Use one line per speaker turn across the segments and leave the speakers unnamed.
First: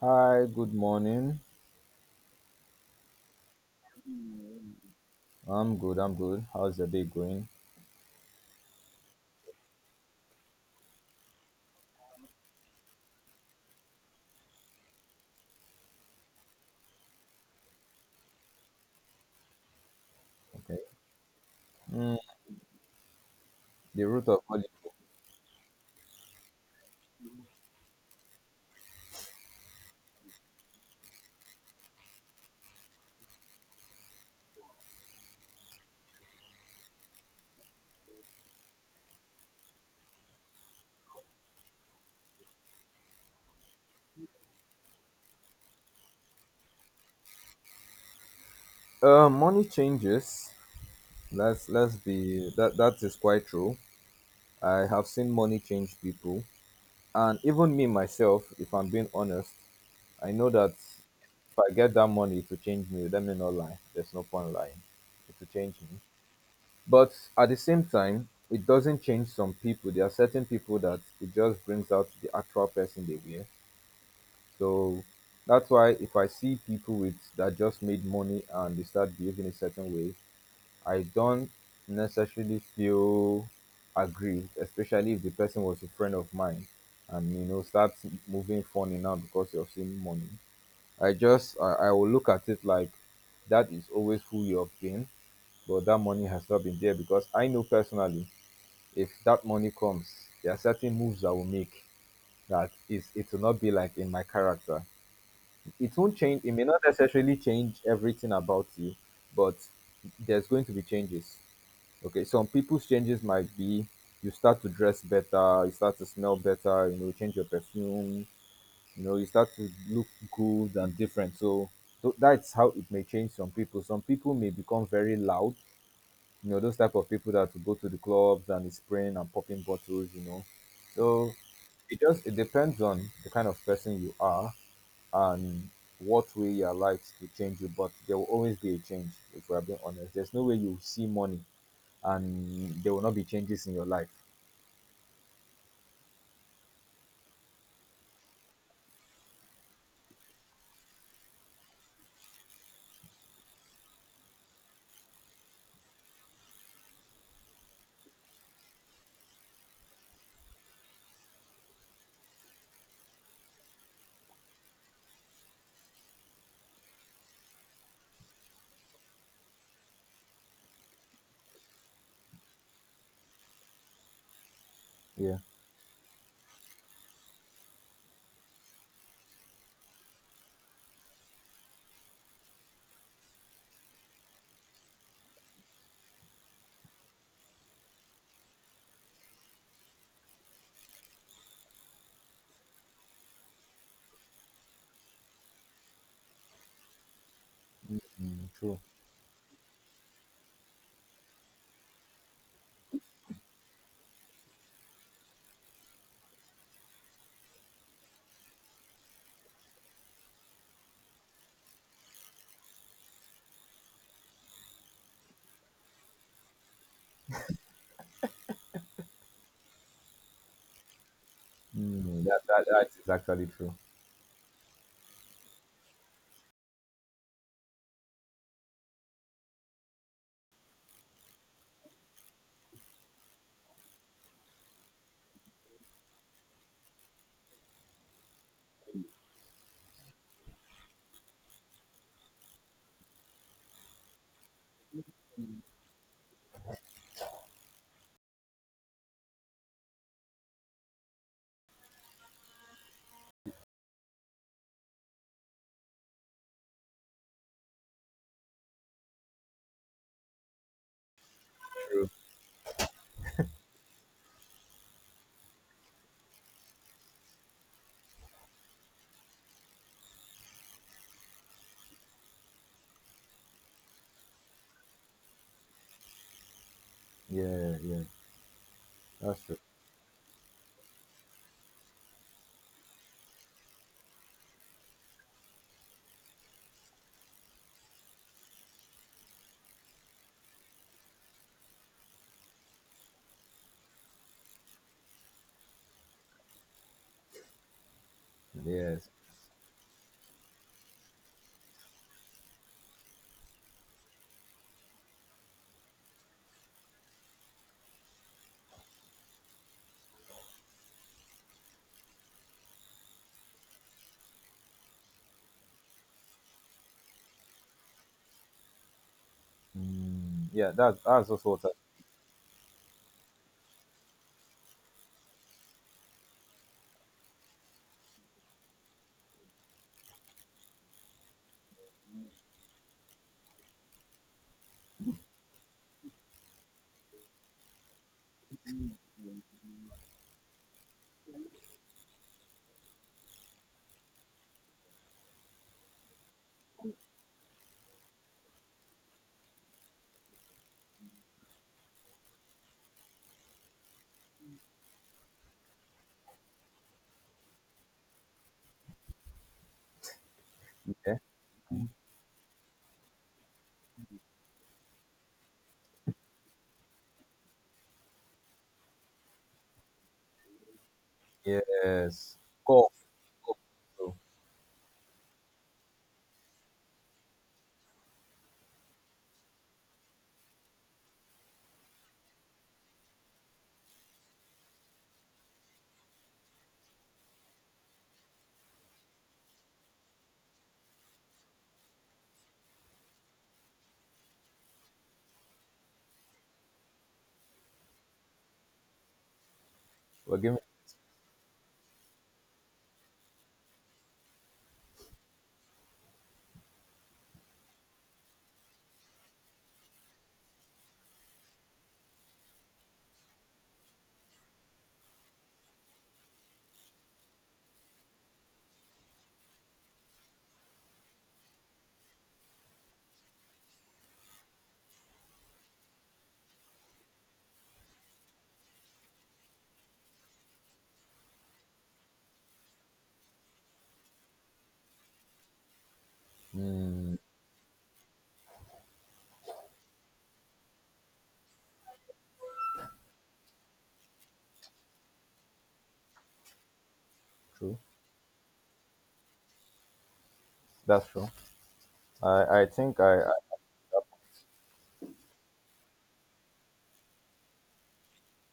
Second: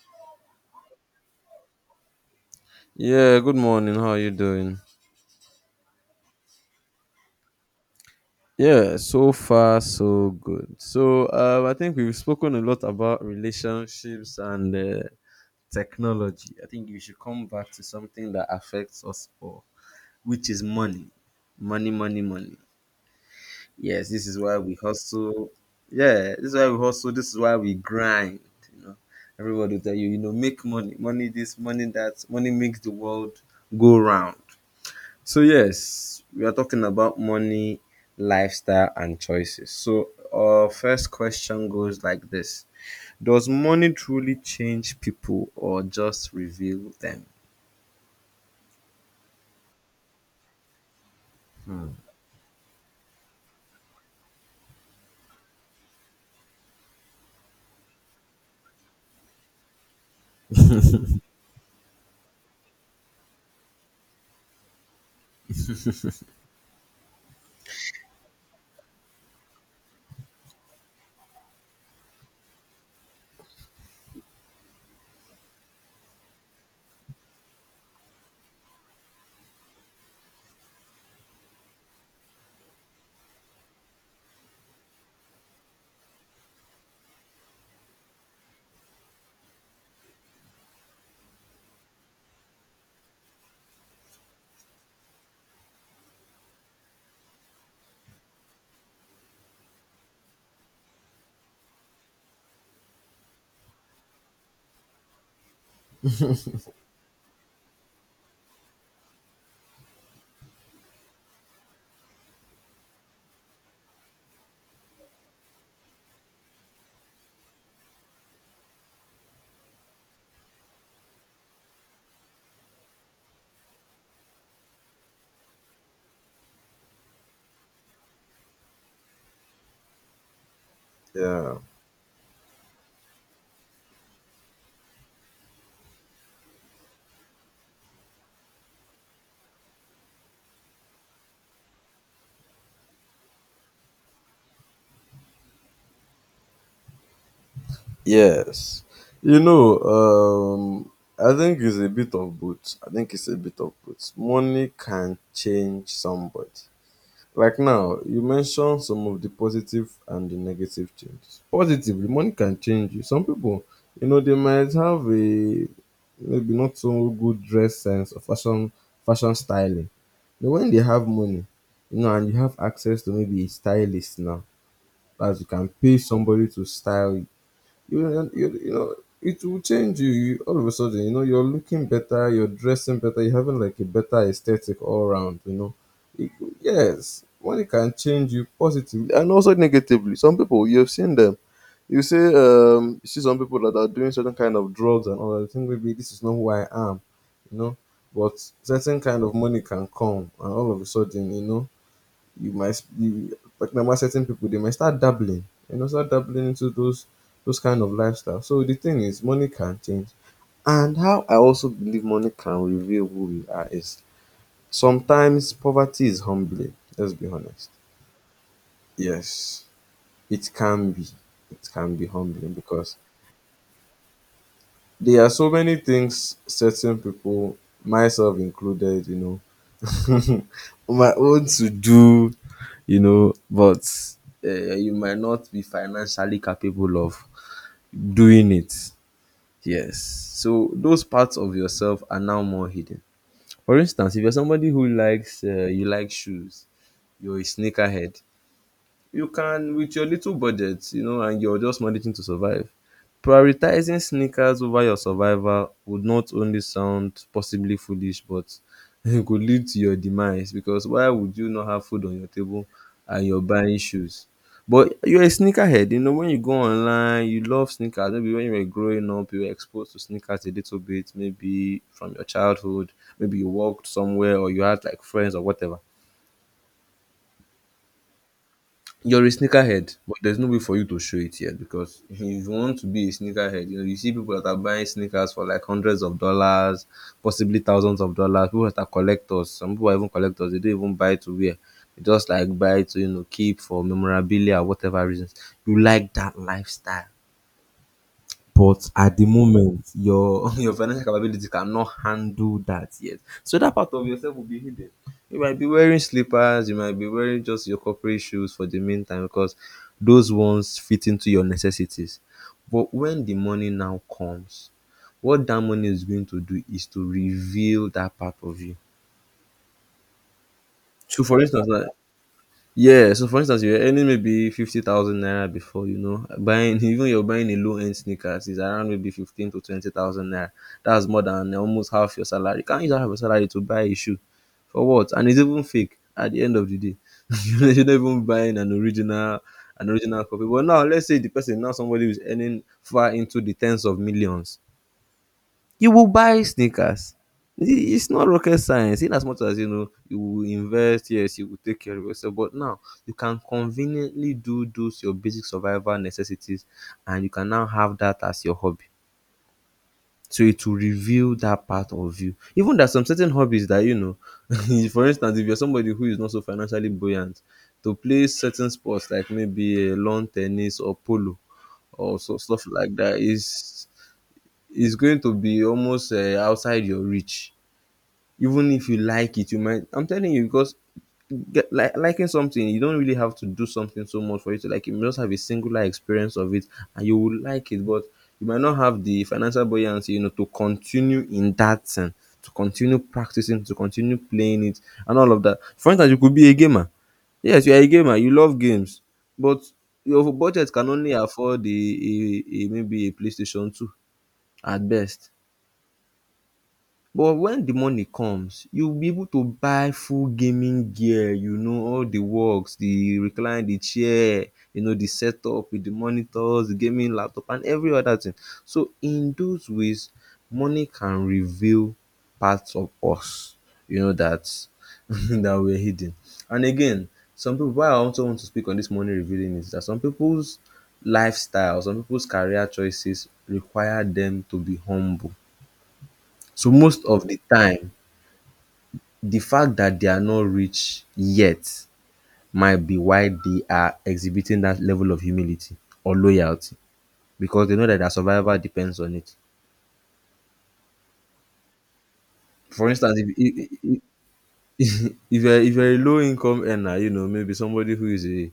Hi, good morning.
Yeah, good morning. How are you doing?
I'm good, I'm good. How's your day going?
Yeah, so far so good. So I think we've spoken a lot about relationships and technology. I think we should come back to something that affects us all, which is
Okay.
money, money,
Mm,
money, money.
the
Yes, this
root
is
of all
why we
evil.
hustle. Yeah, this is why we hustle. This is why we grind. You know, everybody will tell you, make money, money this, money that, money makes the world go round. So yes, we are talking about money, lifestyle, and choices. So our first question goes like this: Does money truly change people or just reveal them?
Money changes. Let's
Hmm.
let's be that that is quite true. I have seen money change people, and even me myself, if I'm being honest, I know that if I get that money to change me, let me not lie. There's no point lying. It will change me. But at the same time, it doesn't change some people. There are certain people that it just brings out the actual person they were. So that's why if I see people with that just made money and they start behaving a certain way, I don't necessarily feel aggrieved, especially if the person was a friend of mine and you know starts moving funny now because you're seeing money. I will look at it like that is always who you have been, but that money has not been there because I know personally if that money comes, there are certain moves I will make that is it will not be like in my character. It won't change. It may not necessarily change everything about you, but there's going to be changes. Okay, some people's changes might be you start to dress better, you start to smell better, you know, change your perfume, you know, you start to look good and different. So that's how it may change some people. Some people may become very loud, you know, those type of people that go to the clubs and is spraying and popping bottles, you know. So
Yeah.
it just it depends on the kind of person you are, and what way your likes to change it, but there will always be a change if we are being honest. There's no way you see money and there will not be changes in your life.
Yes. You know, I think it's a bit of both. I think it's a bit of both. Money can change somebody. Like now, you mentioned some of the positive and the negative changes. Positively, money can change you. Some people, they might have a maybe not so good dress sense or fashion styling. But when they have money, and you have access to maybe a stylist now,
Yeah,
as you can pay somebody to style you, you you know it will change you. All of a sudden, you're looking better, you're dressing better, you're having like a better aesthetic all around. It- yes, money can change you positively and also negatively. Some people you've seen them, you say, you see some people that are doing certain kind of drugs and all that. You think maybe this is not who I am, you know but
mm, true.
certain kind of money can come, and all of a sudden, you might, you like normal certain people, they might start dabbling and also dabbling into those kind of lifestyle. So the thing is money can change. And how I also believe money can reveal who we are is sometimes poverty is humbling, let's be honest. Yes, it can be. It can be
Mm, that,
humbling
that that
because
is actually true.
there are so many things certain people, myself included, know, my own to do, but you might not be financially capable of doing it. Yes. So those parts of yourself are now more hidden. For instance, if you're somebody who likes, you like shoes, you're a sneakerhead. You can with your little budget, and you're just managing to survive, prioritizing sneakers over your survival would not only sound possibly foolish, but it could lead to your demise, because why would you not have food
True.
on your table and you're buying shoes? But you're a sneakerhead, when you go online, you love sneakers. Maybe when you were growing up, you were exposed to sneakers a little bit, maybe from your childhood. Maybe you walked somewhere, or you had like friends or whatever.
Yeah, yeah,
You're a
that's true.
sneakerhead, but there's no way for you to show it yet, because if you want to be a sneakerhead, you see people that are buying sneakers for like hundreds of dollars, possibly thousands of dollars. People that are collectors, some people are even collectors, they don't even buy to wear. They just like buy to, keep for memorabilia or whatever reasons. You like that lifestyle. But
Yes.
at the moment, your your financial capability cannot handle that yet. So that part of yourself will be hidden. You might be wearing slippers, you might be wearing just your corporate shoes for the meantime, because those ones fit into your necessities. But when the money now comes, what that money is going to do is to reveal that part of you.
Mm, yeah, that
So
that's
for
also what
instance,
I.
you're earning maybe 50,000 naira before, buying even you're buying a low end sneakers is around maybe 15 to 20,000 naira. That's more than almost half your salary. You can't use half your salary to buy a shoe for what? And it's even fake at the end of the day. You're not even buying an original copy. But now, let's say the person, now somebody who's earning far into the tens of millions, you will buy sneakers. It's not rocket science. In as much as you know, you will invest, yes, you will take care of yourself. But now you can conveniently do those your basic survival necessities, and you can now have that as your hobby. So it will
Yeah.
reveal that part of you. Even there's some certain hobbies that you know, for instance, if you're somebody who is not so financially buoyant, to play certain sports like maybe lawn tennis or polo or so
Yes.
stuff
Golf.
like that
Golf.
is
True.
is going to be almost outside your reach. Even if you like it, you might, I'm telling you, because get, like liking something, you don't really have to do something so much for you to like it, you just have a singular experience of it and you will like it. But you might not have the financial buoyancy, to continue in that thing, to continue practicing, to continue playing it, and all of that. For instance, you could be a gamer. Yes, you are a gamer, you love games, but your
We're giving.
budget can only afford a maybe a playstation 2 at best. But when the money comes, you'll be able to buy full gaming gear, you know, all the works, the recline, the chair, you know, the setup with the monitors, the gaming laptop, and every other thing. So in those ways, money can reveal parts of us, that that were hidden. And again, some people, why I also want to speak on this money revealing, is that some people's lifestyle, some people's career choices require them to be humble. So most
Mm,
of the time, the fact that they are not rich yet might be why they are exhibiting that level of humility or loyalty, because they
true.
know that their survival depends on it.
That's true. I I
For
think
instance,
I, I
if if you're a low income earner, maybe somebody who is a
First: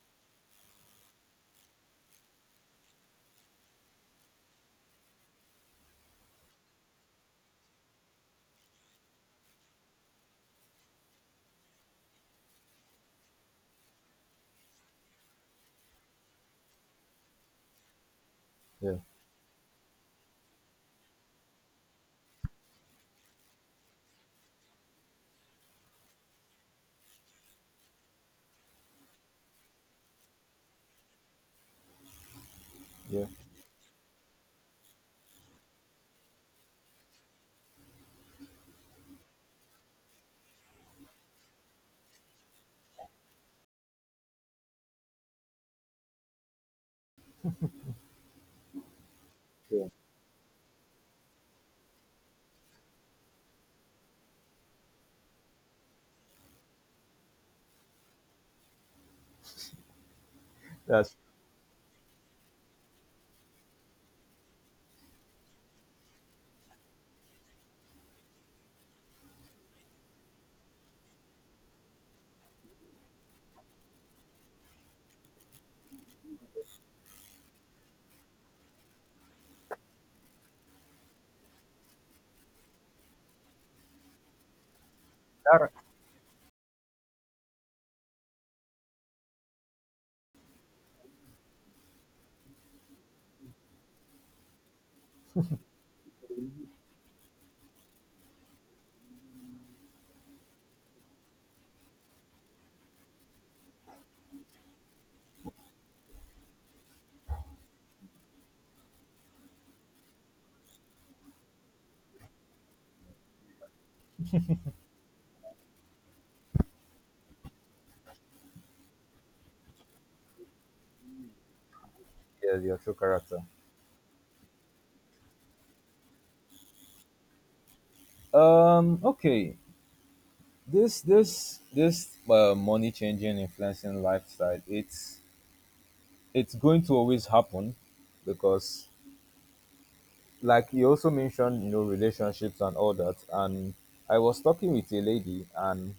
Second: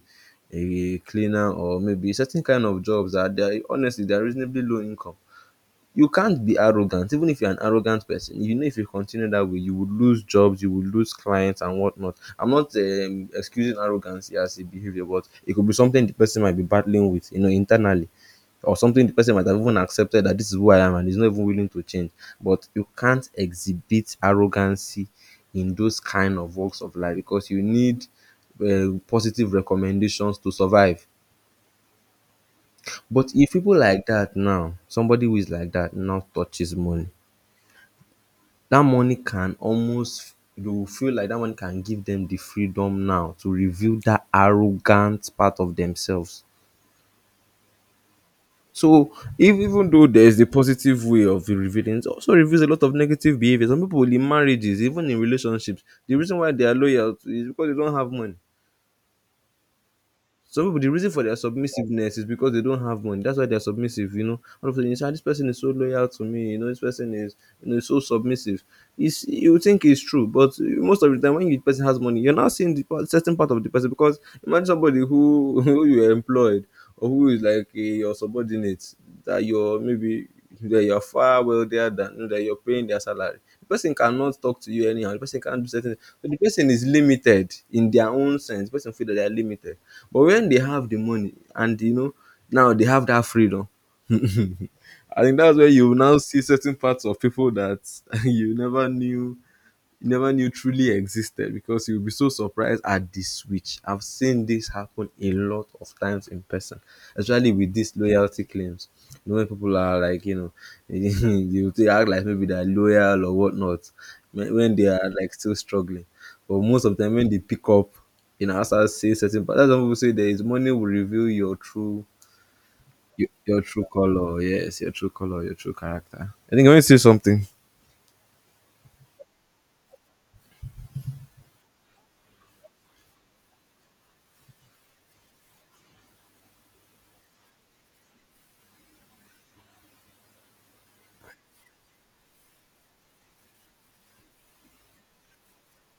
a cleaner, or maybe certain kind of jobs that they are honestly they are reasonably low income. You can't be arrogant. Even if you're an arrogant person, if you continue that way, you will lose jobs, you will lose clients and whatnot. I'm not excusing arrogance as a behavior, but it could be something the person might be battling with, you know, internally, or
yeah
something the person might have even accepted, that this is who I am, and is not even willing to change. But you can't exhibit arrogancy in those kind of walks of life, because you need positive recommendations to survive.
yeah
But if people like that, now somebody who is like that now touches money, that money can almost, you will feel like that money can give them the freedom now to reveal that arrogant part of themselves. So if, even
true.
though there is the positive way of revealing, it also reveals a lot of negative behaviors. Some people in marriages, even in relationships, the reason why they are loyal is because they don't have money. Some people, the reason
That's
for their submissiveness is because they don't have money. That's why they're submissive. All of a sudden, you say, "Ah, this person is so loyal to me, this person is, so submissive. It's, you think it's true, but most of the time, when the person has money, you're not seeing the part, certain part of the person, because imagine somebody who, who you employed, or who is like your subordinate, that you're maybe that you're far wealthier than, that you're paying their salary. The person cannot talk to you anyhow. The person can't do
that,
certain. So the person is limited in their own sense. The person feel that they are limited. But when they have the money, and now they have that freedom. I think that's where you now see certain parts of people that you never knew you never knew truly existed, because you'll be so surprised at the switch. I've seen this happen a lot of times in person, especially with these loyalty claims. You know, when people are like, you they act like maybe they're loyal or whatnot, when they are like still struggling. But most of them, when they pick up, as I say certain, but that's what people say, there is money will reveal your true.
yeah your true
Your,
character.
your true color, yes, your true color, your true character. I think I want to say something.
Okay. This money changing influencing lifestyle. It's going to always happen because, like you also mentioned, you know, relationships and all that. And I was talking with a lady, and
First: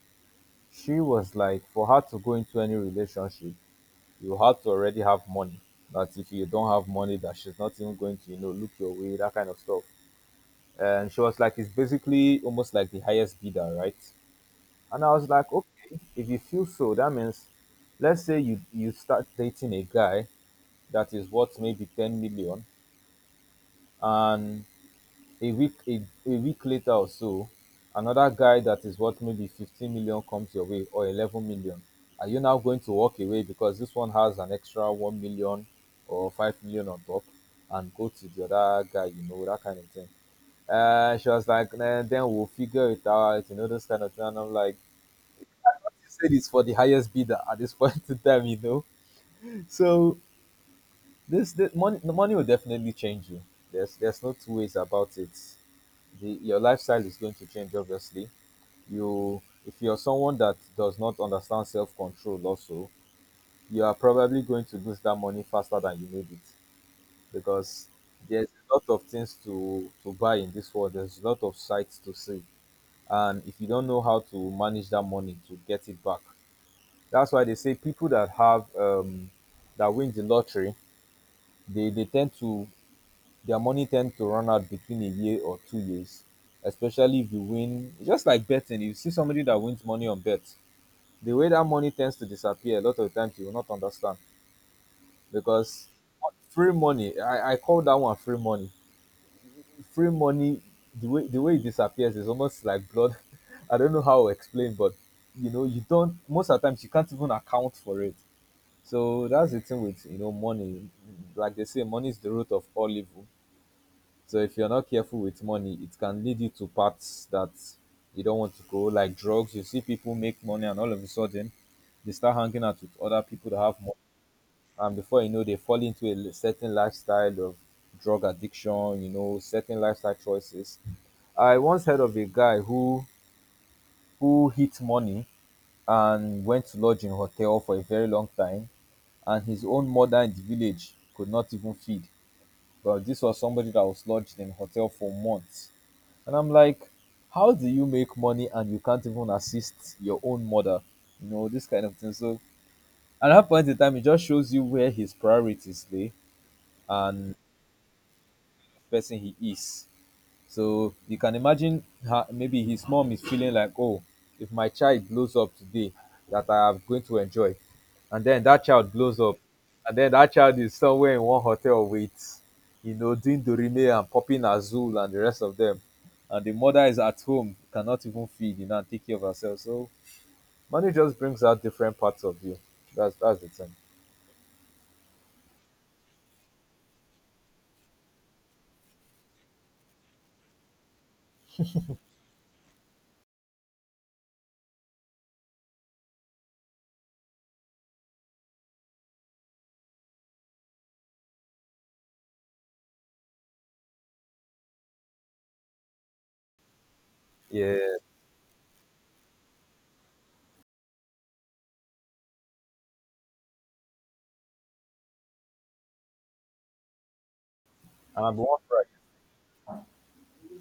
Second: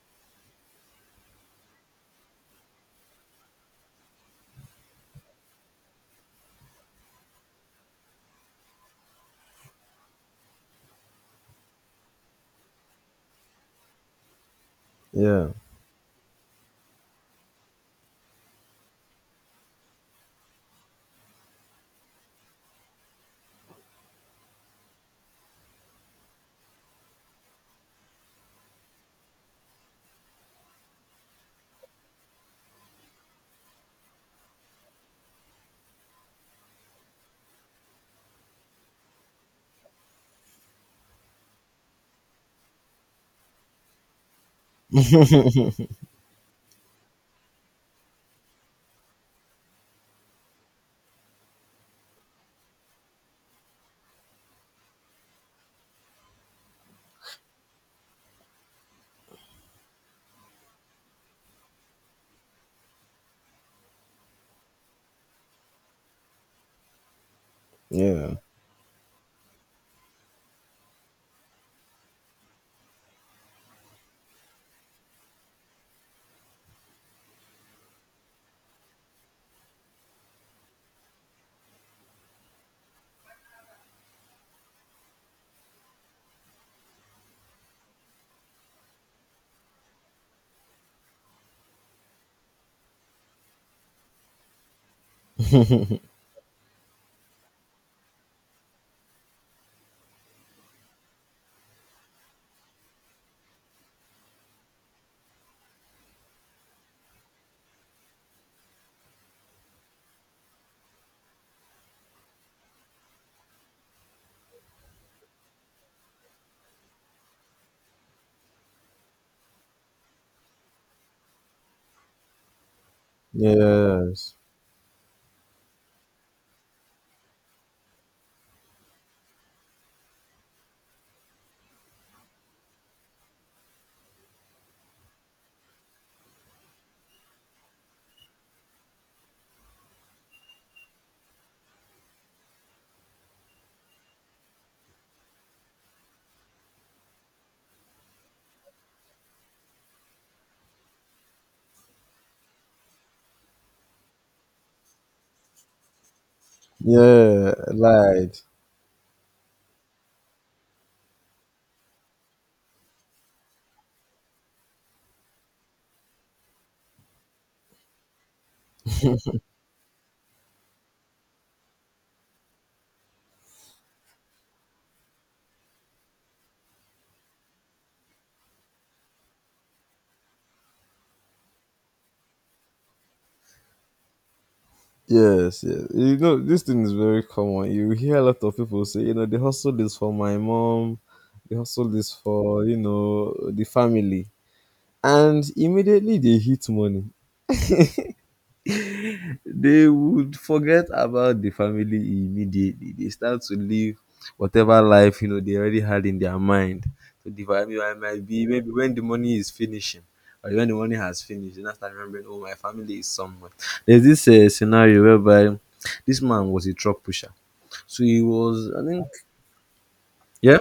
she was like, for her to go into any relationship, you have to already have money. That if you don't have money, that she's not even going to, you know, look your way, that kind of stuff. And she was like, it's basically almost like the highest bidder, right? And I was
Yeah,
like, okay, if you feel so, that means let's say you start dating a guy that is worth maybe 10 million and a week a, a week later or so another guy that is worth maybe 15 million comes your way or 11 million. Are you now going to walk away because this one has an extra 1 million or 5 million on top and go to the other guy, you know, that kind of thing? She was like, "Nah, then we'll figure it out, you know, this kind of thing." And I'm like, said it's for the highest bidder at this point in time, you know. So this the money will definitely change you. There's no two ways about it. The, your lifestyle is going to change obviously. You if you're someone that does not understand self control also, you are probably going to lose that money faster than you need it because
yeah,
there's a lot of things to buy in this world. There's a lot of sights to see, and if you don't know how to manage that money to get it back. That's why they say people that have that win the lottery, they tend to their money tend to run out between a year or 2 years. Especially if you win, just like betting, you see somebody that wins money on bets. The way that money tends to disappear, a lot of times you will not understand because free money. I call that one free money. Free money. The way it disappears is almost like blood. I don't know how to explain, but you know you don't. Most of the times you can't even account for it. So that's the thing with, you know, money. Like they say, money is the root of all evil. So if you're not careful with money, it can lead you to paths that you don't want to go, like drugs. You see people make money, and all of a sudden, they start hanging out with other people that have money,
yes.
and before you know, they fall into a certain lifestyle of drug addiction. You know, certain lifestyle choices. I once heard of a guy who hit money and went to lodge in hotel for a very long time. And his own mother in the village could not even feed. But this was somebody that was lodged in hotel for months. And I'm like, how do you make money and you can't even assist your own mother? You know, this kind of thing. So at that point in time, it just shows you where his priorities lay and
Yeah, lied.
the person he is. So you can imagine how maybe his mom is feeling like, oh, if my child blows up today, that I am going to enjoy. And then that child blows up. And then that child is somewhere in one hotel with, you know, doing Dorime and popping Azul and the rest of them. And the mother is at home, cannot even feed, you know, and take care of herself. So money just brings out different parts of you. That's the thing.
Yes, yes. You know, this thing is very common. You hear a lot of people say, they hustle this for my mom, they hustle this for, the family. And immediately they hit money, they would forget about the family immediately. They start to live whatever life they already had in their mind. So the family
Yeah.
I might be maybe when the money is finishing or when the money has finished, they now start remembering, oh, my family is somewhere. There's this scenario whereby this man was a truck pusher. So he
And I'm one
was, I
right.
think, yeah.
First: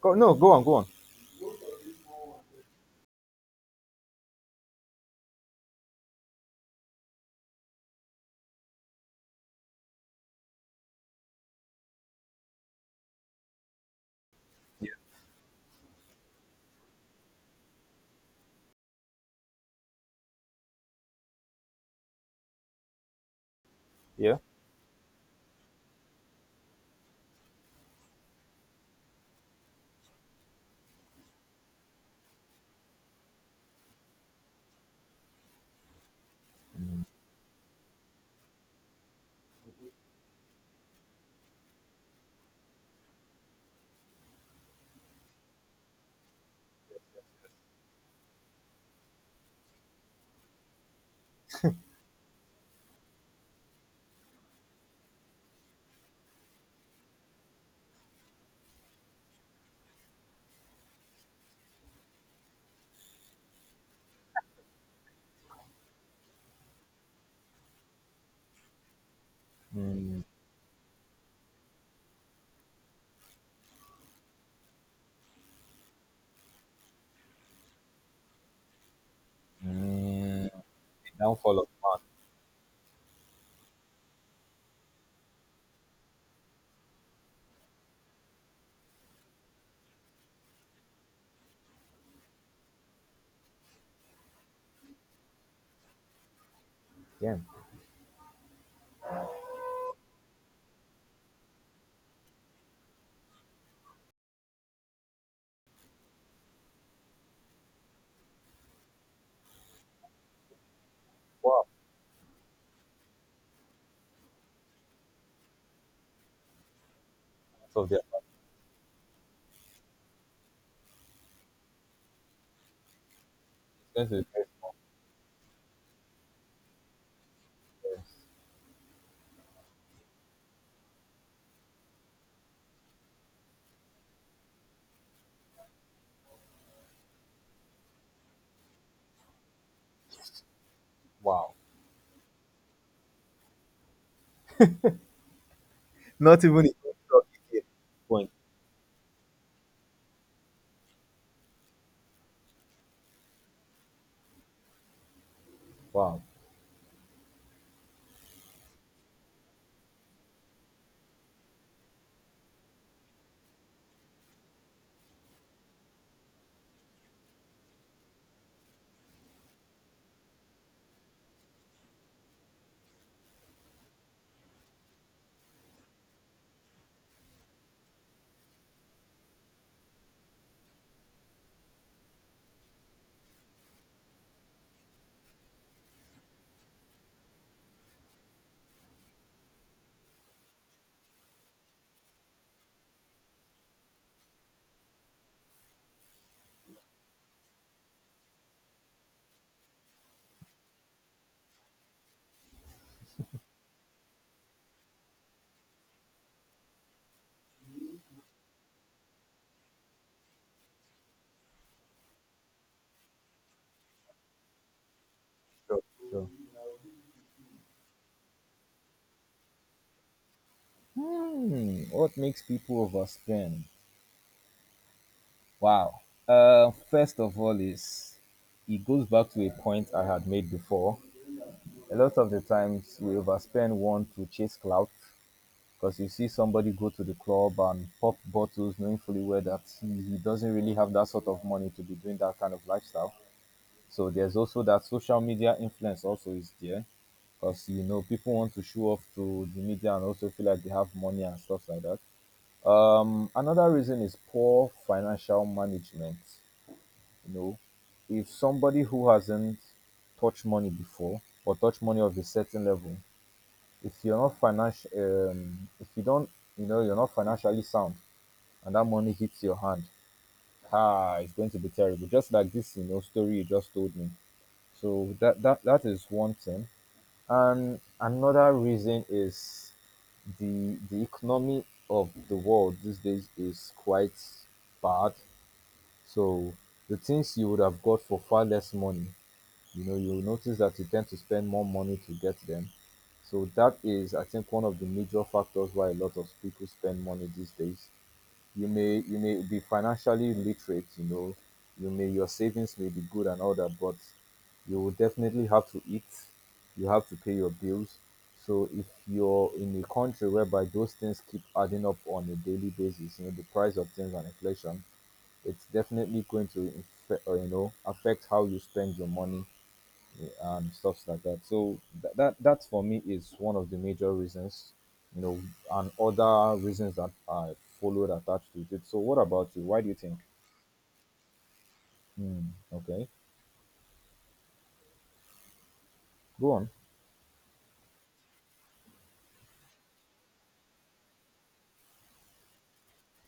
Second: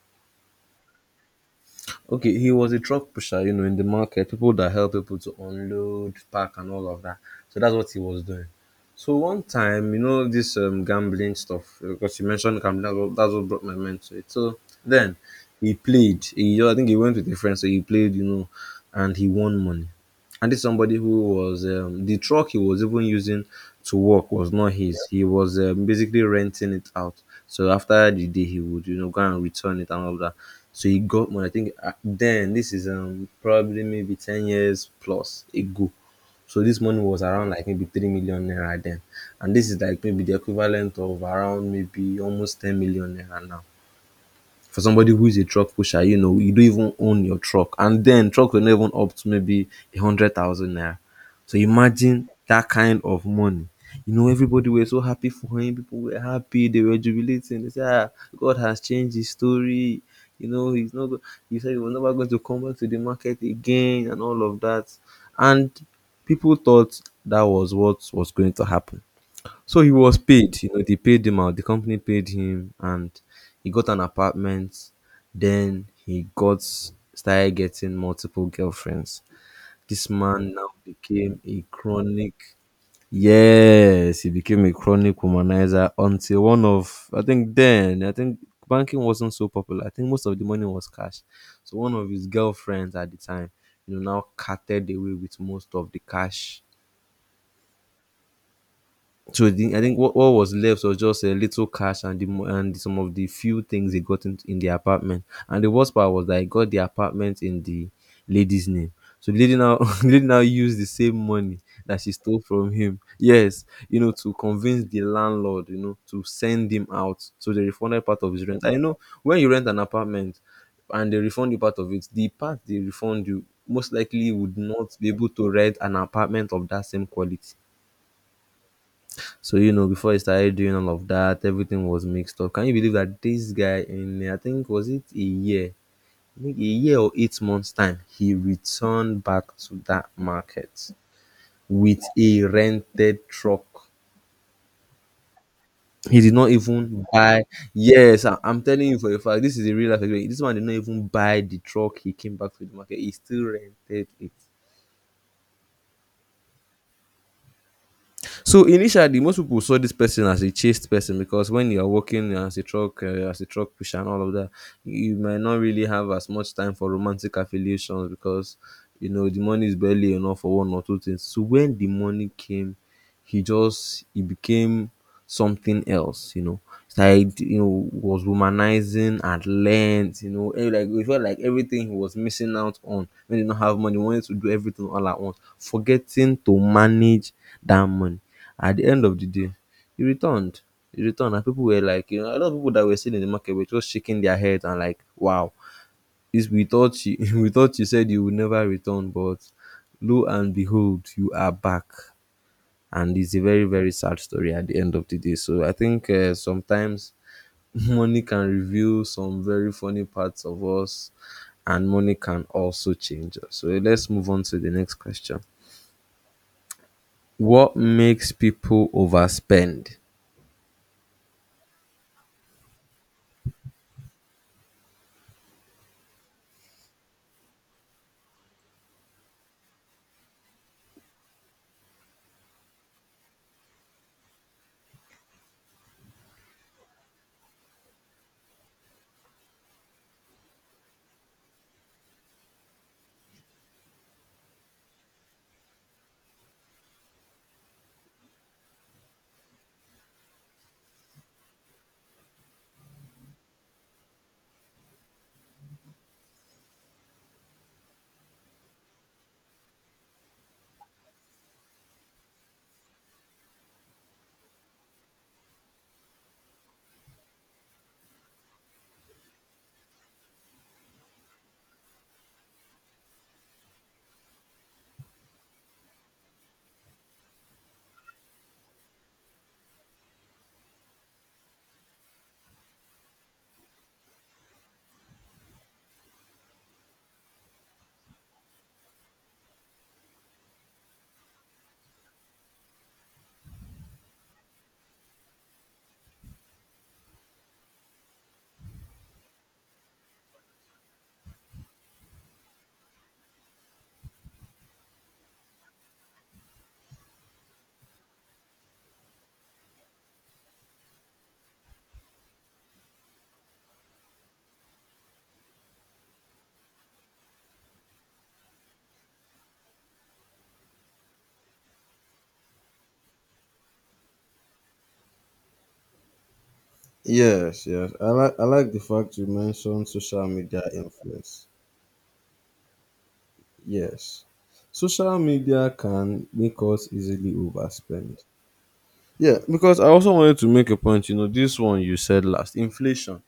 Go, no, go on, go on.
Okay, he was a truck pusher, in the market, people that help people to unload, pack, and all of that. So that's what he was doing. So one time, this gambling stuff, because you mentioned gambling, that's what brought my mind to it. So
Yeah.
then he played. I think he went with a friend, so he played, and he won money. And this somebody who was the truck he was even using to work
Yeah.
was not his. He was basically renting it out. So after the day he would go and return it and all that. So he got money. I think then this is probably maybe 10 years plus ago. So this money was around like maybe 3 million naira then, and this is like maybe the equivalent of around maybe almost 10 million naira now. For somebody who is a truck pusher, you don't even own your truck. And then truck will not even up to maybe 100,000 naira. So imagine that kind of money. Everybody were so happy for him. People were happy. They were jubilating. They said, ah, God has changed his story. You know, he's not, go- he said he was never going to come back to the market again and all of that. And people thought that was what was going to happen. So he was
Mm,
paid, they paid him out. The company paid him and he got an apartment. Then he got started getting multiple girlfriends. This
mm,
man now became
downfall
a
of man.
chronic. Yes, he became a chronic womanizer until one of I think then I think banking wasn't so popular. I think most of the money was cash. So one of his girlfriends at the time, now carted away with most of the cash.
Yeah.
So I think what was left was just a little cash and some of the few things he got in the apartment. And the worst part was that he got the apartment in the lady's name. So the lady now the lady now used the same money
Wow,
that she stole from him. Yes, to convince the landlord, to send him out. So they
part of their
refunded part of his rent. I know when you rent an apartment and they refund you part of it, the part they refund you most
that's a
likely
very
would not be able to rent an apartment of that same quality.
serious.
So before I started doing all of that, everything was mixed up. Can you believe that this guy in I think was it a year, I think a year or 8 months time, he returned back to that market
Wow.
with a rented truck. He did
Not
not
even in
even
Europe
buy.
again.
Yes,
Point.
I am telling you for a fact. This is a real life experience. This man did not even buy the truck. He came back to the market. He still rented it.
Wow.
So initially, most people saw this person as a chased person because when you are working as a truck pusher and all of that, you might not really have as much time for romantic affiliations because the money is barely enough for one or two things. So when the money came, he became something else. Started, was womanizing at length, and like it felt like everything he was missing out on when he did not have money, wanted to do everything all at once, forgetting to manage that money. At the end of the day, he returned. He returned and people were like, a lot of people that were sitting in the market were just shaking their heads and like, wow, this we thought you we thought you said you would never return, but lo and behold, you are back. And it's a very very sad story at the end of the day. So I think sometimes money can reveal some very funny parts of us, and money can also change us. So let's move on to the next question.
Sure, sure.
What makes people overspend?
Hmm. What makes people overspend? Wow. First of all, is it goes back to a point I had made before. A lot of the times we overspend one to chase clout because you see somebody go to the club and pop bottles knowing fully well that he doesn't really have that sort of money to be doing that kind of lifestyle. So there's also that social media influence also is there, because you know people want to show off to the media and also feel like they have money and stuff like that. Another reason is poor financial management. You know, if somebody who hasn't touched money before or touched money of a certain level, if you're not financial, if you don't, you know, you're not financially sound, and that money hits your hand, ah, it's going to be terrible. Just like this, you know, story you just told me. So that is one thing. And another reason is the economy of the world these days is quite bad. So the things you would have got for far less money, you know, you'll notice that you tend to spend more money to get them. So that is, I think, one of the major factors why a lot of people spend money these days. You may you may be financially literate, you know, you may your savings may be good and all that, but you will definitely have to eat, you have to pay your bills. So if you're in a country whereby those things keep adding up on a daily basis, you know, the price of things and inflation, it's definitely going to you know, affect how you spend your money and stuff like that. So that for me is one of the major reasons, you know, and other reasons that I
Yes, yes. I
followed
like I
attached to
like the
it. So
fact
what
you
about you? Why
mentioned
do you think?
social media influence.
Hmm. Okay,
Yes. Social media can
go
make
on.
us easily overspend. Yeah, because I also wanted to make a point, this one you said last, inflation.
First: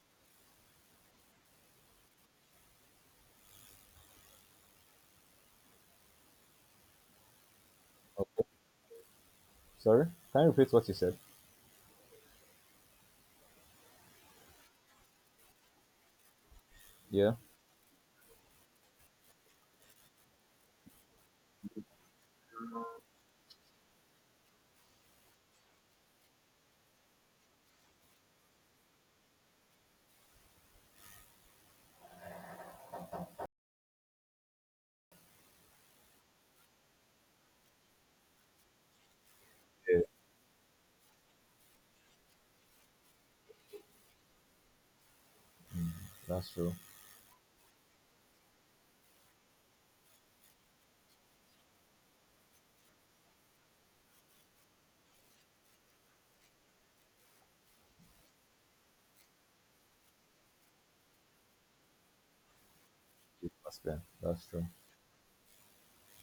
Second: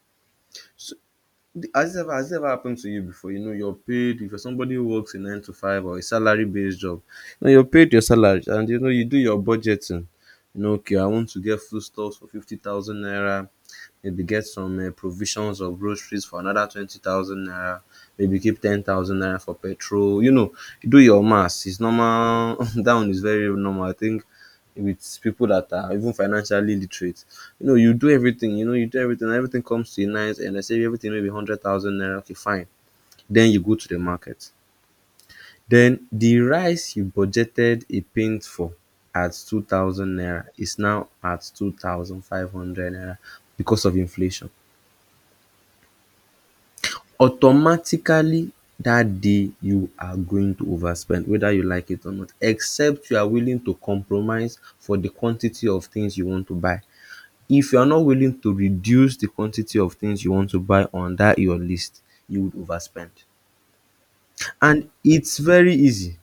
Has it ever happened to you before? You're paid if you're somebody who works a nine to five or a salary based job, you're paid your salary
Okay.
and you do your budgeting.
Sorry, can you
You know,
repeat what you
okay, I
said?
want to get food stuffs for 50,000 naira, maybe get some provisions or groceries for another twenty
Yeah,
thousand naira, maybe keep 10,000 naira for petrol. You do your maths. It's normal. that one is very normal. I think with people that are even financially literate. You do everything, you do everything, and everything comes to a nice end. I say everything maybe 100,000 naira, okay, fine. Then you go to the market. Then the rice you budgeted a pint for at
yeah,
2,000 naira is now at 2,500 naira because of inflation.
that's true.
Automatically, that day you are going to overspend whether you like it or not, except you are willing to compromise for the quantity of things you want to buy. If you are not willing to reduce the quantity of things you want to buy on that your list, you would overspend.
That's fair. That's true.
And it's very easy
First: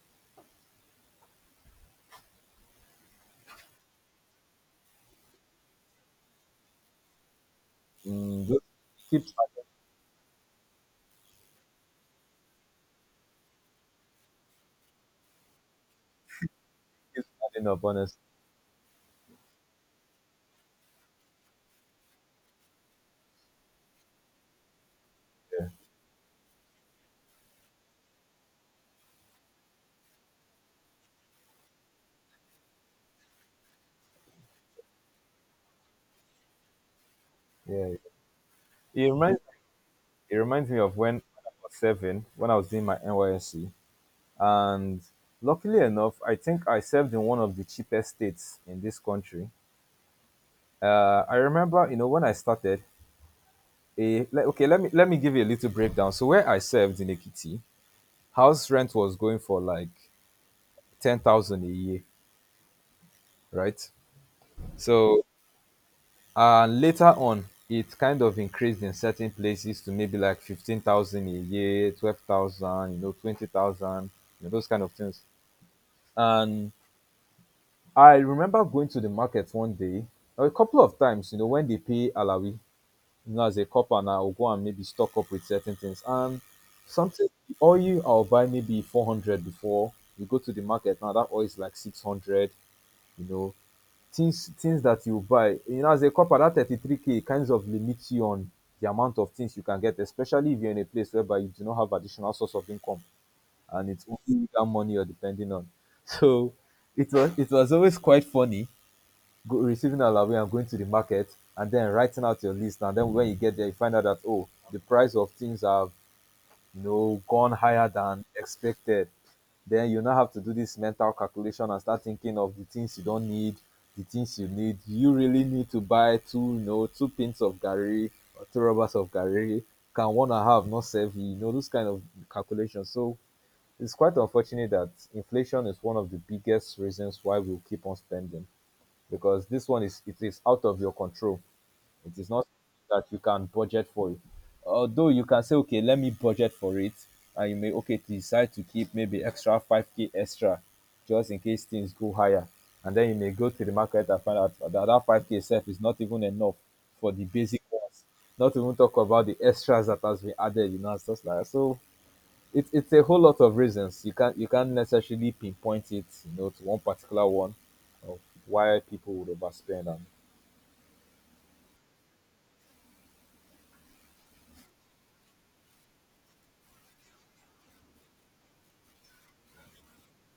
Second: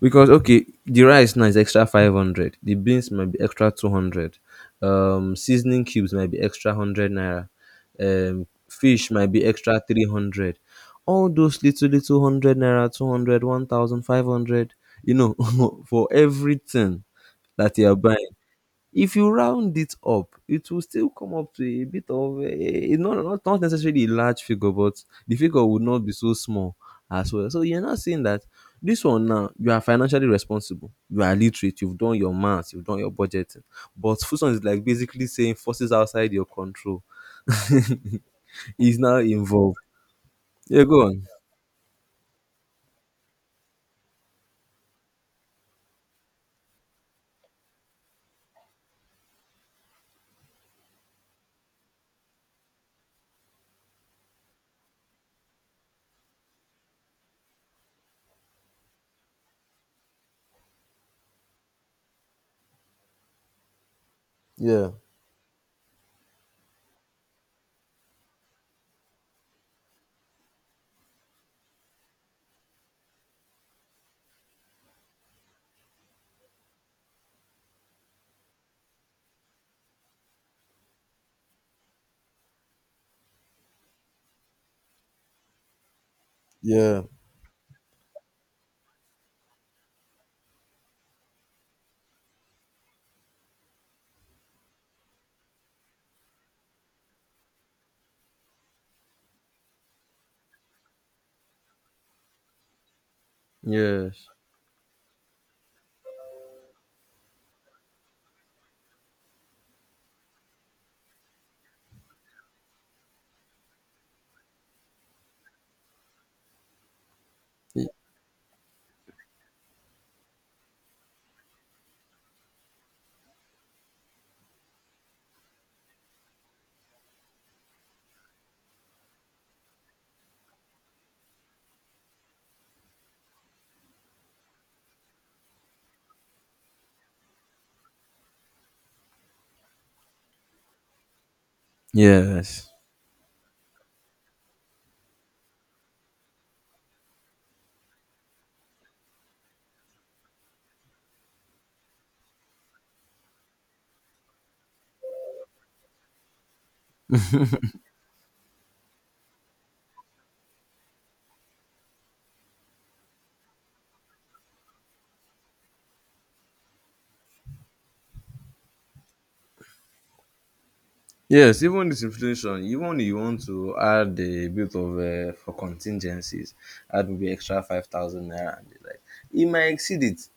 because okay, the rice now is extra 500. The beans might be extra 200. Seasoning cubes might be extra 100 naira.
Mm, just
Fish might
keeps
be
adding,
extra 300. All those little little 100 naira, 200, 1,500, for everything
keeps adding
that
up,
you are
honestly.
buying. If you round it up, it will still come up to a bit of a not necessarily a large figure, but the figure
Yeah,
would not be so small as well. So you're not saying that this one now you are financially responsible, you are literate, you've done your maths, you've done your budgeting. But Fuson is like basically saying forces outside your control
yeah.
is
It
now
reminds
involved.
it reminds me
Yeah,
of
go
when
on.
I was seven, when I was doing my NYSC. And luckily enough, I think I served in one of the cheapest states in this country. I remember, you know, when I started, okay, let me give you a little breakdown. So where I served in Ekiti, house rent was going for like 10,000 a year, right?
Yeah.
So and later on, it kind of increased in certain places to maybe like 15,000 a year, 12,000, you know, 20,000, you know, those kind of things. And I remember going to the market one day, or a couple of times, when they pay Alawi, you know, as a copper, and I'll go and maybe stock up with certain things. And
Yeah.
something, the oil I'll buy maybe 400 before you go to the market. Now that oil is like 600, you know, things that you buy. You know, as a copper, that 33K kinds of limits you on the amount of things you can get, especially if you're in a place whereby you do not have additional source of income and it's
Yes.
only that money you're depending on. So it was always quite funny go, receiving allowance and going to the market, and then writing out your list, and then when you get there you find out that, oh, the price of things have, you know, gone
Y-
higher than expected. Then you now have to do this mental calculation and start thinking of the things you don't need, the things you need. Do you really need to buy two, you know, two pints of gary, or two rubbers of gary? Can one and a half not save you? You know, those kind of calculations. So it's quite unfortunate that inflation is one of the biggest reasons why we'll keep on spending, because this one, is it is out of your control. It is not
Yes.
that you can budget for it. Although you can say, okay, let me budget for it, and you may okay decide to keep maybe extra five k extra, just in case things go higher, and then you may go to the market and find out that that five k itself is not even enough for the basic ones. Not even talk about the extras that has been added. You know, and stuff like so it's a whole lot of reasons. You can't necessarily pinpoint it, you know, to one particular one of why people would overspend. And
Yes, even this inflation, even you want to add a bit of for contingencies, add maybe extra 5,000 naira, and the like it might exceed it.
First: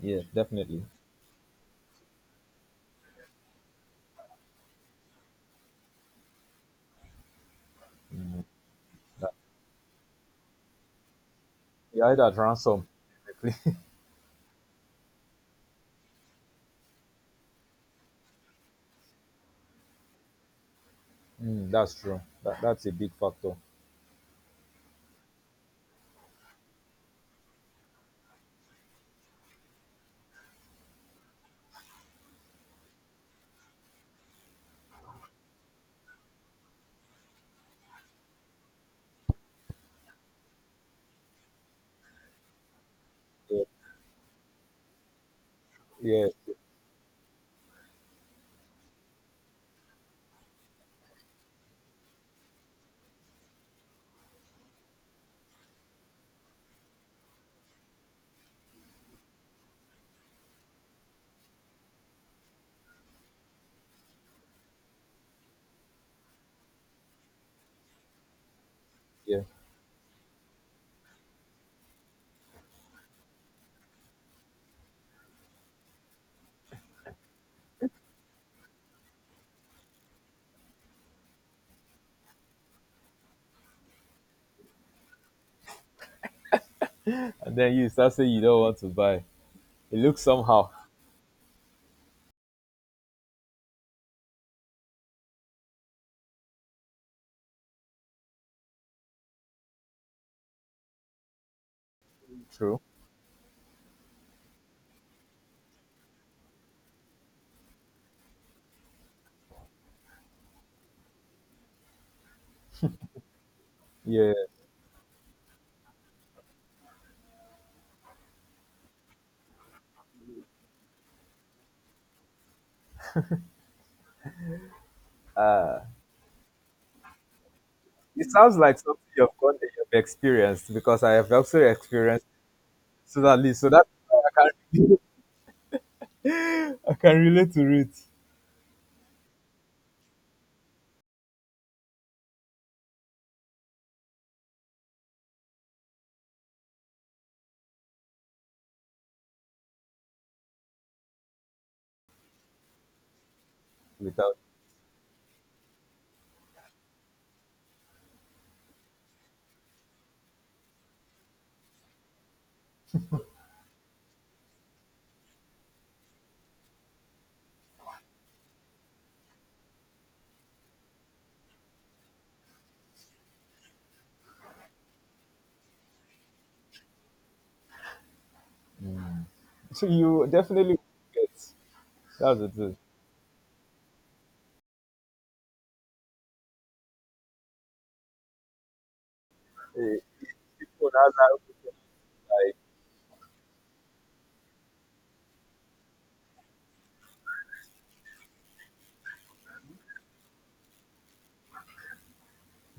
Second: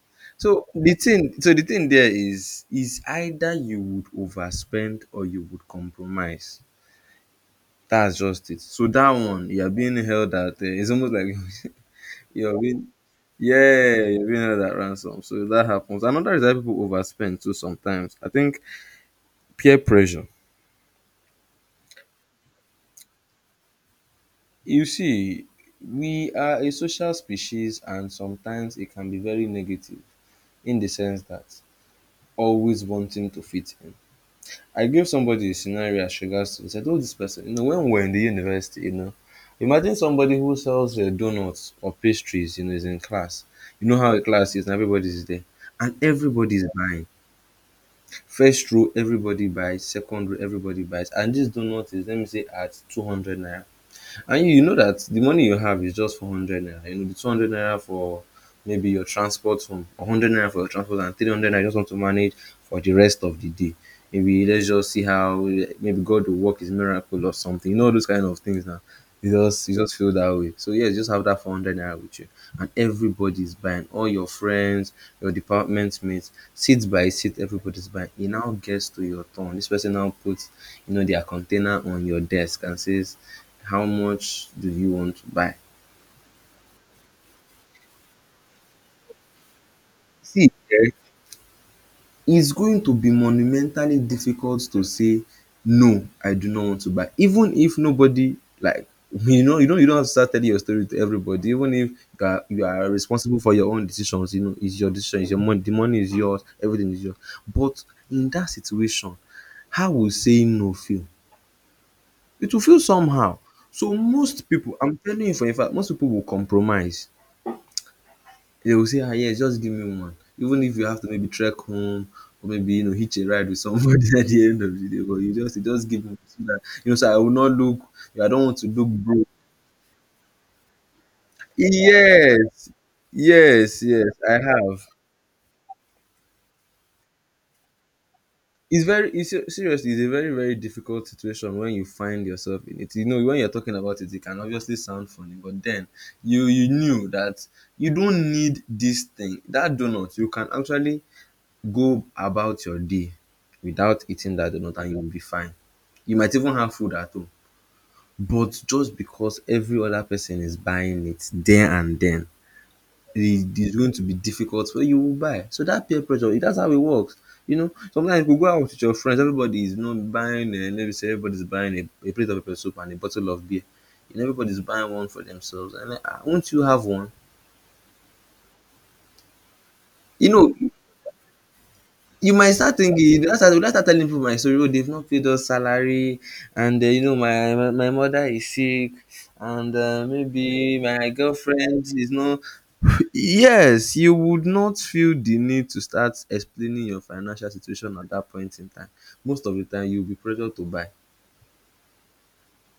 yeah,
So
definitely.
the thing there is either you would overspend or you would compromise. That's just it. So that
That,
one, you are being held at. It's almost like
yeah, either at
you're being,
ransom. Definitely.
yeah, you're being held at ransom. So that happens. Another is that people overspend too sometimes. I think peer pressure.
Mm, that's true. That's a big factor.
You see, we are a social species and sometimes it can be very negative in the sense that always wanting to fit in. I gave somebody a scenario as regards to this. I told this person, when we're in the university, imagine somebody who sells donuts or pastries, is in class.
Yeah,
You know how a class is, and everybody's there. And
yeah,
everybody's buying. First row, everybody buys. Second row, everybody buys. And this donut is, let me say, at 200 naira. And you know that the money you have is just for 100 naira. The 200 naira for maybe your transport home, 100 naira for your transport, and 300 naira you just want to manage for the rest of the day. Maybe let's just see how maybe God will work His miracle or something. You know those kind of things now. You
yeah.
just you just feel that way. So yeah, just have that 400 naira with you, and everybody is buying. All your friends, your department mate, seat by seat, everybody's by. He now gets to your turn. This person now puts, their container on your desk and says, "How much do you want to buy?"
And then you start saying you don't want to buy. It looks
See,
somehow
eh, it's going to be monumentally difficult to say, "No, I do not want to buy," even if nobody, like you don't have to start telling your story to everybody, even if you are you
true.
are responsible for your own decisions. It's your decision, it's your money, the money is yours, everything is yours. But in that situation, how will saying no feel? It will feel somehow. So
Yeah.
most people, I'm telling you for a fact, most people will compromise. They will say, "Ah, yes, just give me one." Even if you have to maybe trek home or maybe, hitch a ride with somebody at the end of the day, but you just, you
Uh,
just give me so that, so I will not look, I
it
don't
sounds
want to
like
look
something
broke.
you've experienced, because I have also experienced
Yes,
so that least so
yes,
that
yes,
I
I have.
can I can relate to it
Seriously, it's a very, very difficult situation when you find yourself in it. You know, when you're talking about it, it can obviously sound funny, but then you knew that you don't need this thing, that donut. You can actually go about your day without eating
without.
that donut and you'll be fine. You might even have food at home. But just because every other person is buying it there and then, it is going to be difficult for you to buy. So that peer pressure, that's how it works. You know, sometimes you go out with your friends, everybody is, buying, let me say, everybody's buying a plate of pepper soup and a bottle of beer. And everybody's buying one for themselves. And like, "Ah, won't you have one?"
So you
You know,
definitely get.
You
That's the
might start
truth.
thinking that's will now start you will start telling people my story, "Oh, they have not paid us salary, and my mother is sick, and
Eh,
maybe
people now
my
now
girlfriend is not."
like,
Yes, you would not feel the need to start explaining your financial situation at that point in time. Most of the time you will be pressured to buy.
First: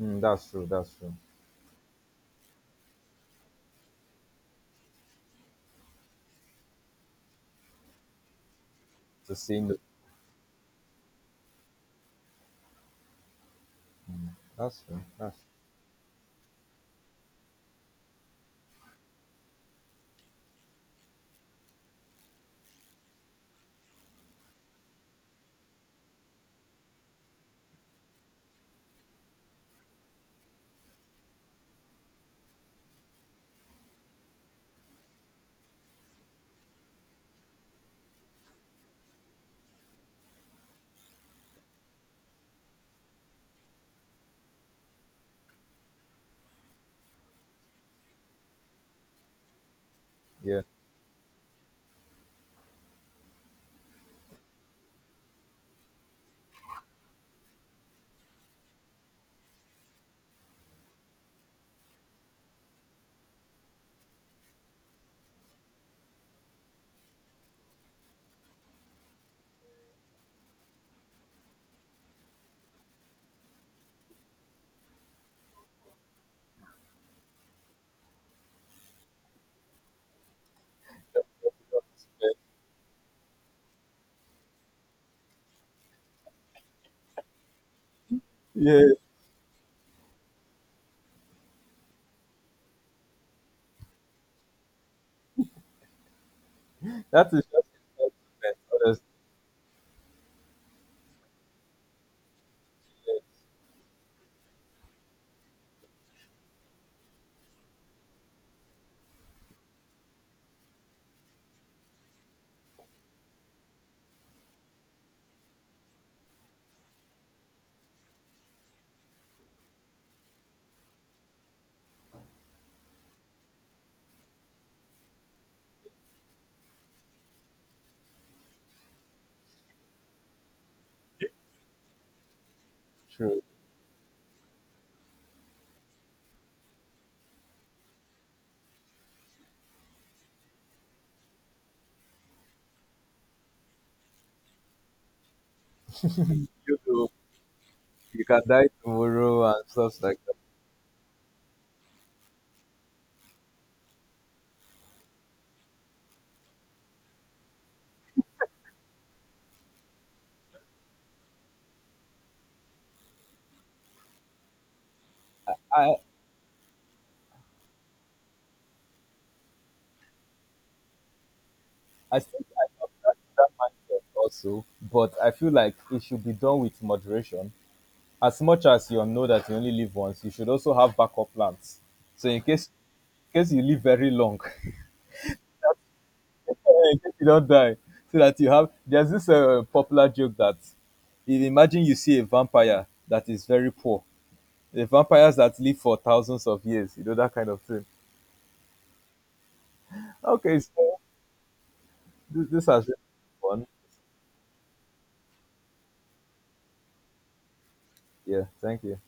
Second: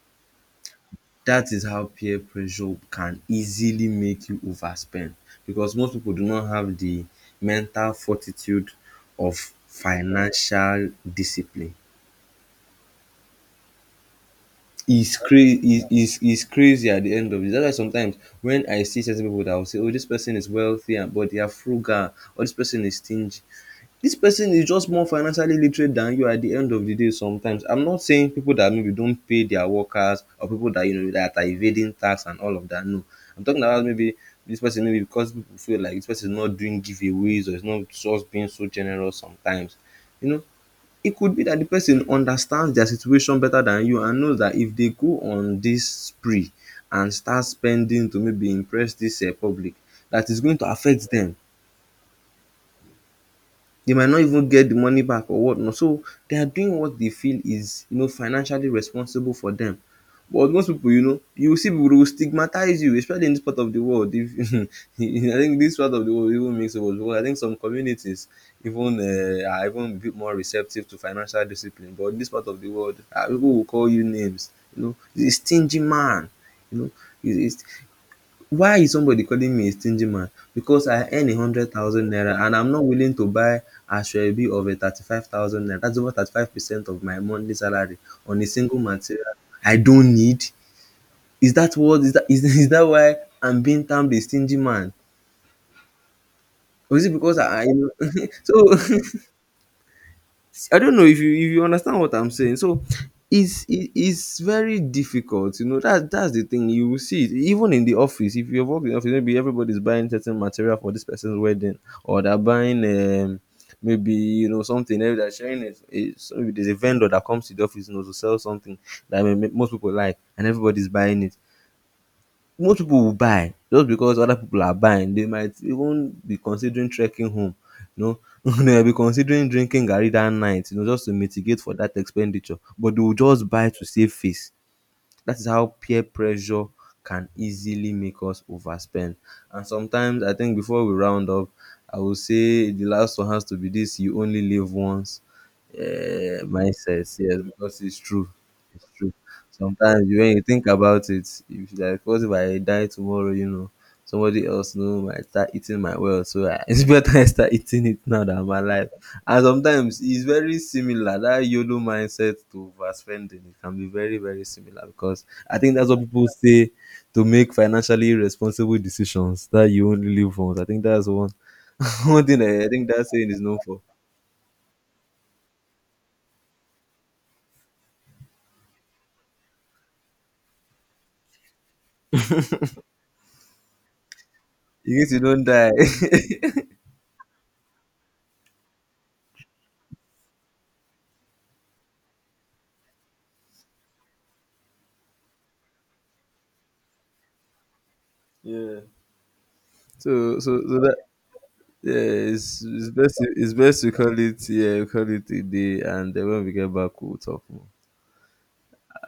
mm, that's true. That's true.
That is how peer pressure can easily make you overspend, because most people do not have the mental fortitude
To
of
see me.
financial discipline.
That's true.
Is
That's
crazy, is crazy at the end of it. That's why sometimes when I see certain people that will say, "Oh, this person is wealthy, but they are frugal," or "This person is stingy," this person is just more financially literate than you. At the end of the day, sometimes I'm not saying people that maybe don't pay their workers or people that you know that are evading tax and all of that. No, I'm talking about maybe this person, maybe because people feel like this person is not doing giveaways or is not just being so generous sometimes. You know, e could be that the person understands their situation better than you and knows that if they go on this spree and start spending to maybe impress this public, that is going
yeah.
to affect them. They might not even get the money back or what not. So they are doing what they feel is, you know, financially responsible for them. But most pipu, you will see pipu dey will stigmatize you, especially in this part of the world if I think this part of the world even makes it worse, because I think some communities even are even a bit more receptive to financial discipline. But in this part of the world, pipu will call you names, you know. "You stingy man," you know. he's, he's, Why is somebody calling me a stingy man? Because I earn 100,000 naira and I'm not willing to buy asoebi of a 35,000 naira. That's over 35% of my monthly salary on a single
Yeah.
material I don't need. Is that what is that is is that why I'm being termed a stingy man? Or is it
That
because
is
I
just investment.
so
Honestly,
I don't know if you understand what I'm saying. So
yeah,
it's very difficult, you know. That's the thing. You will see it even in the office. If you work in the office, maybe everybody's buying certain material for this person's wedding, or they're buying maybe, you know, something else they're sharing it. It's, maybe there's a vendor that comes to the office, you know, to sell something that most people like, and everybody's buying it. Most people will buy just because other people are buying. They might even be considering trekking home, you know, they might be considering drinking garri that night, you know, just to mitigate for that expenditure, but they will
true.
just buy to save face. That is how peer pressure can easily make us overspend. And sometimes, I think before we round up, I will say the last one has to be this "you only live once"
You
mindset.
do.
Yes, because it's
You
true.
can die
It's true.
tomorrow and stuff
Sometimes,
like
when
that.
you think about it, if you like, what if I die tomorrow, you know, somebody else, you know, might start eating my wealth, so I, it's better I start eating it now than my life. And sometimes it's very similar, that YOLO mindset to overspending, it can be very, very similar, because I think that's
I
what people say to make financially responsible decisions, that you only live once. I think that's one
I
one thing
think
I,
I
I think
have
that
that,
saying is
that
known for.
mindset also, but I feel like it should be done with moderation. As much as you know that you only live once, you should also have backup plans. So in case, in case you live very long,
In case you don't die
yeah, in case you don't die, so that you have, there's this popular joke that, if imagine you see a vampire that is very poor, the vampires that live for thousands of years, you know, that kind of thing.
yeah,
Okay,
that,
so
yeah,
this, this has been
it's
fun.
best to call it, yeah, call it a day, and then when we get back we'll talk more.
Yeah, thank you.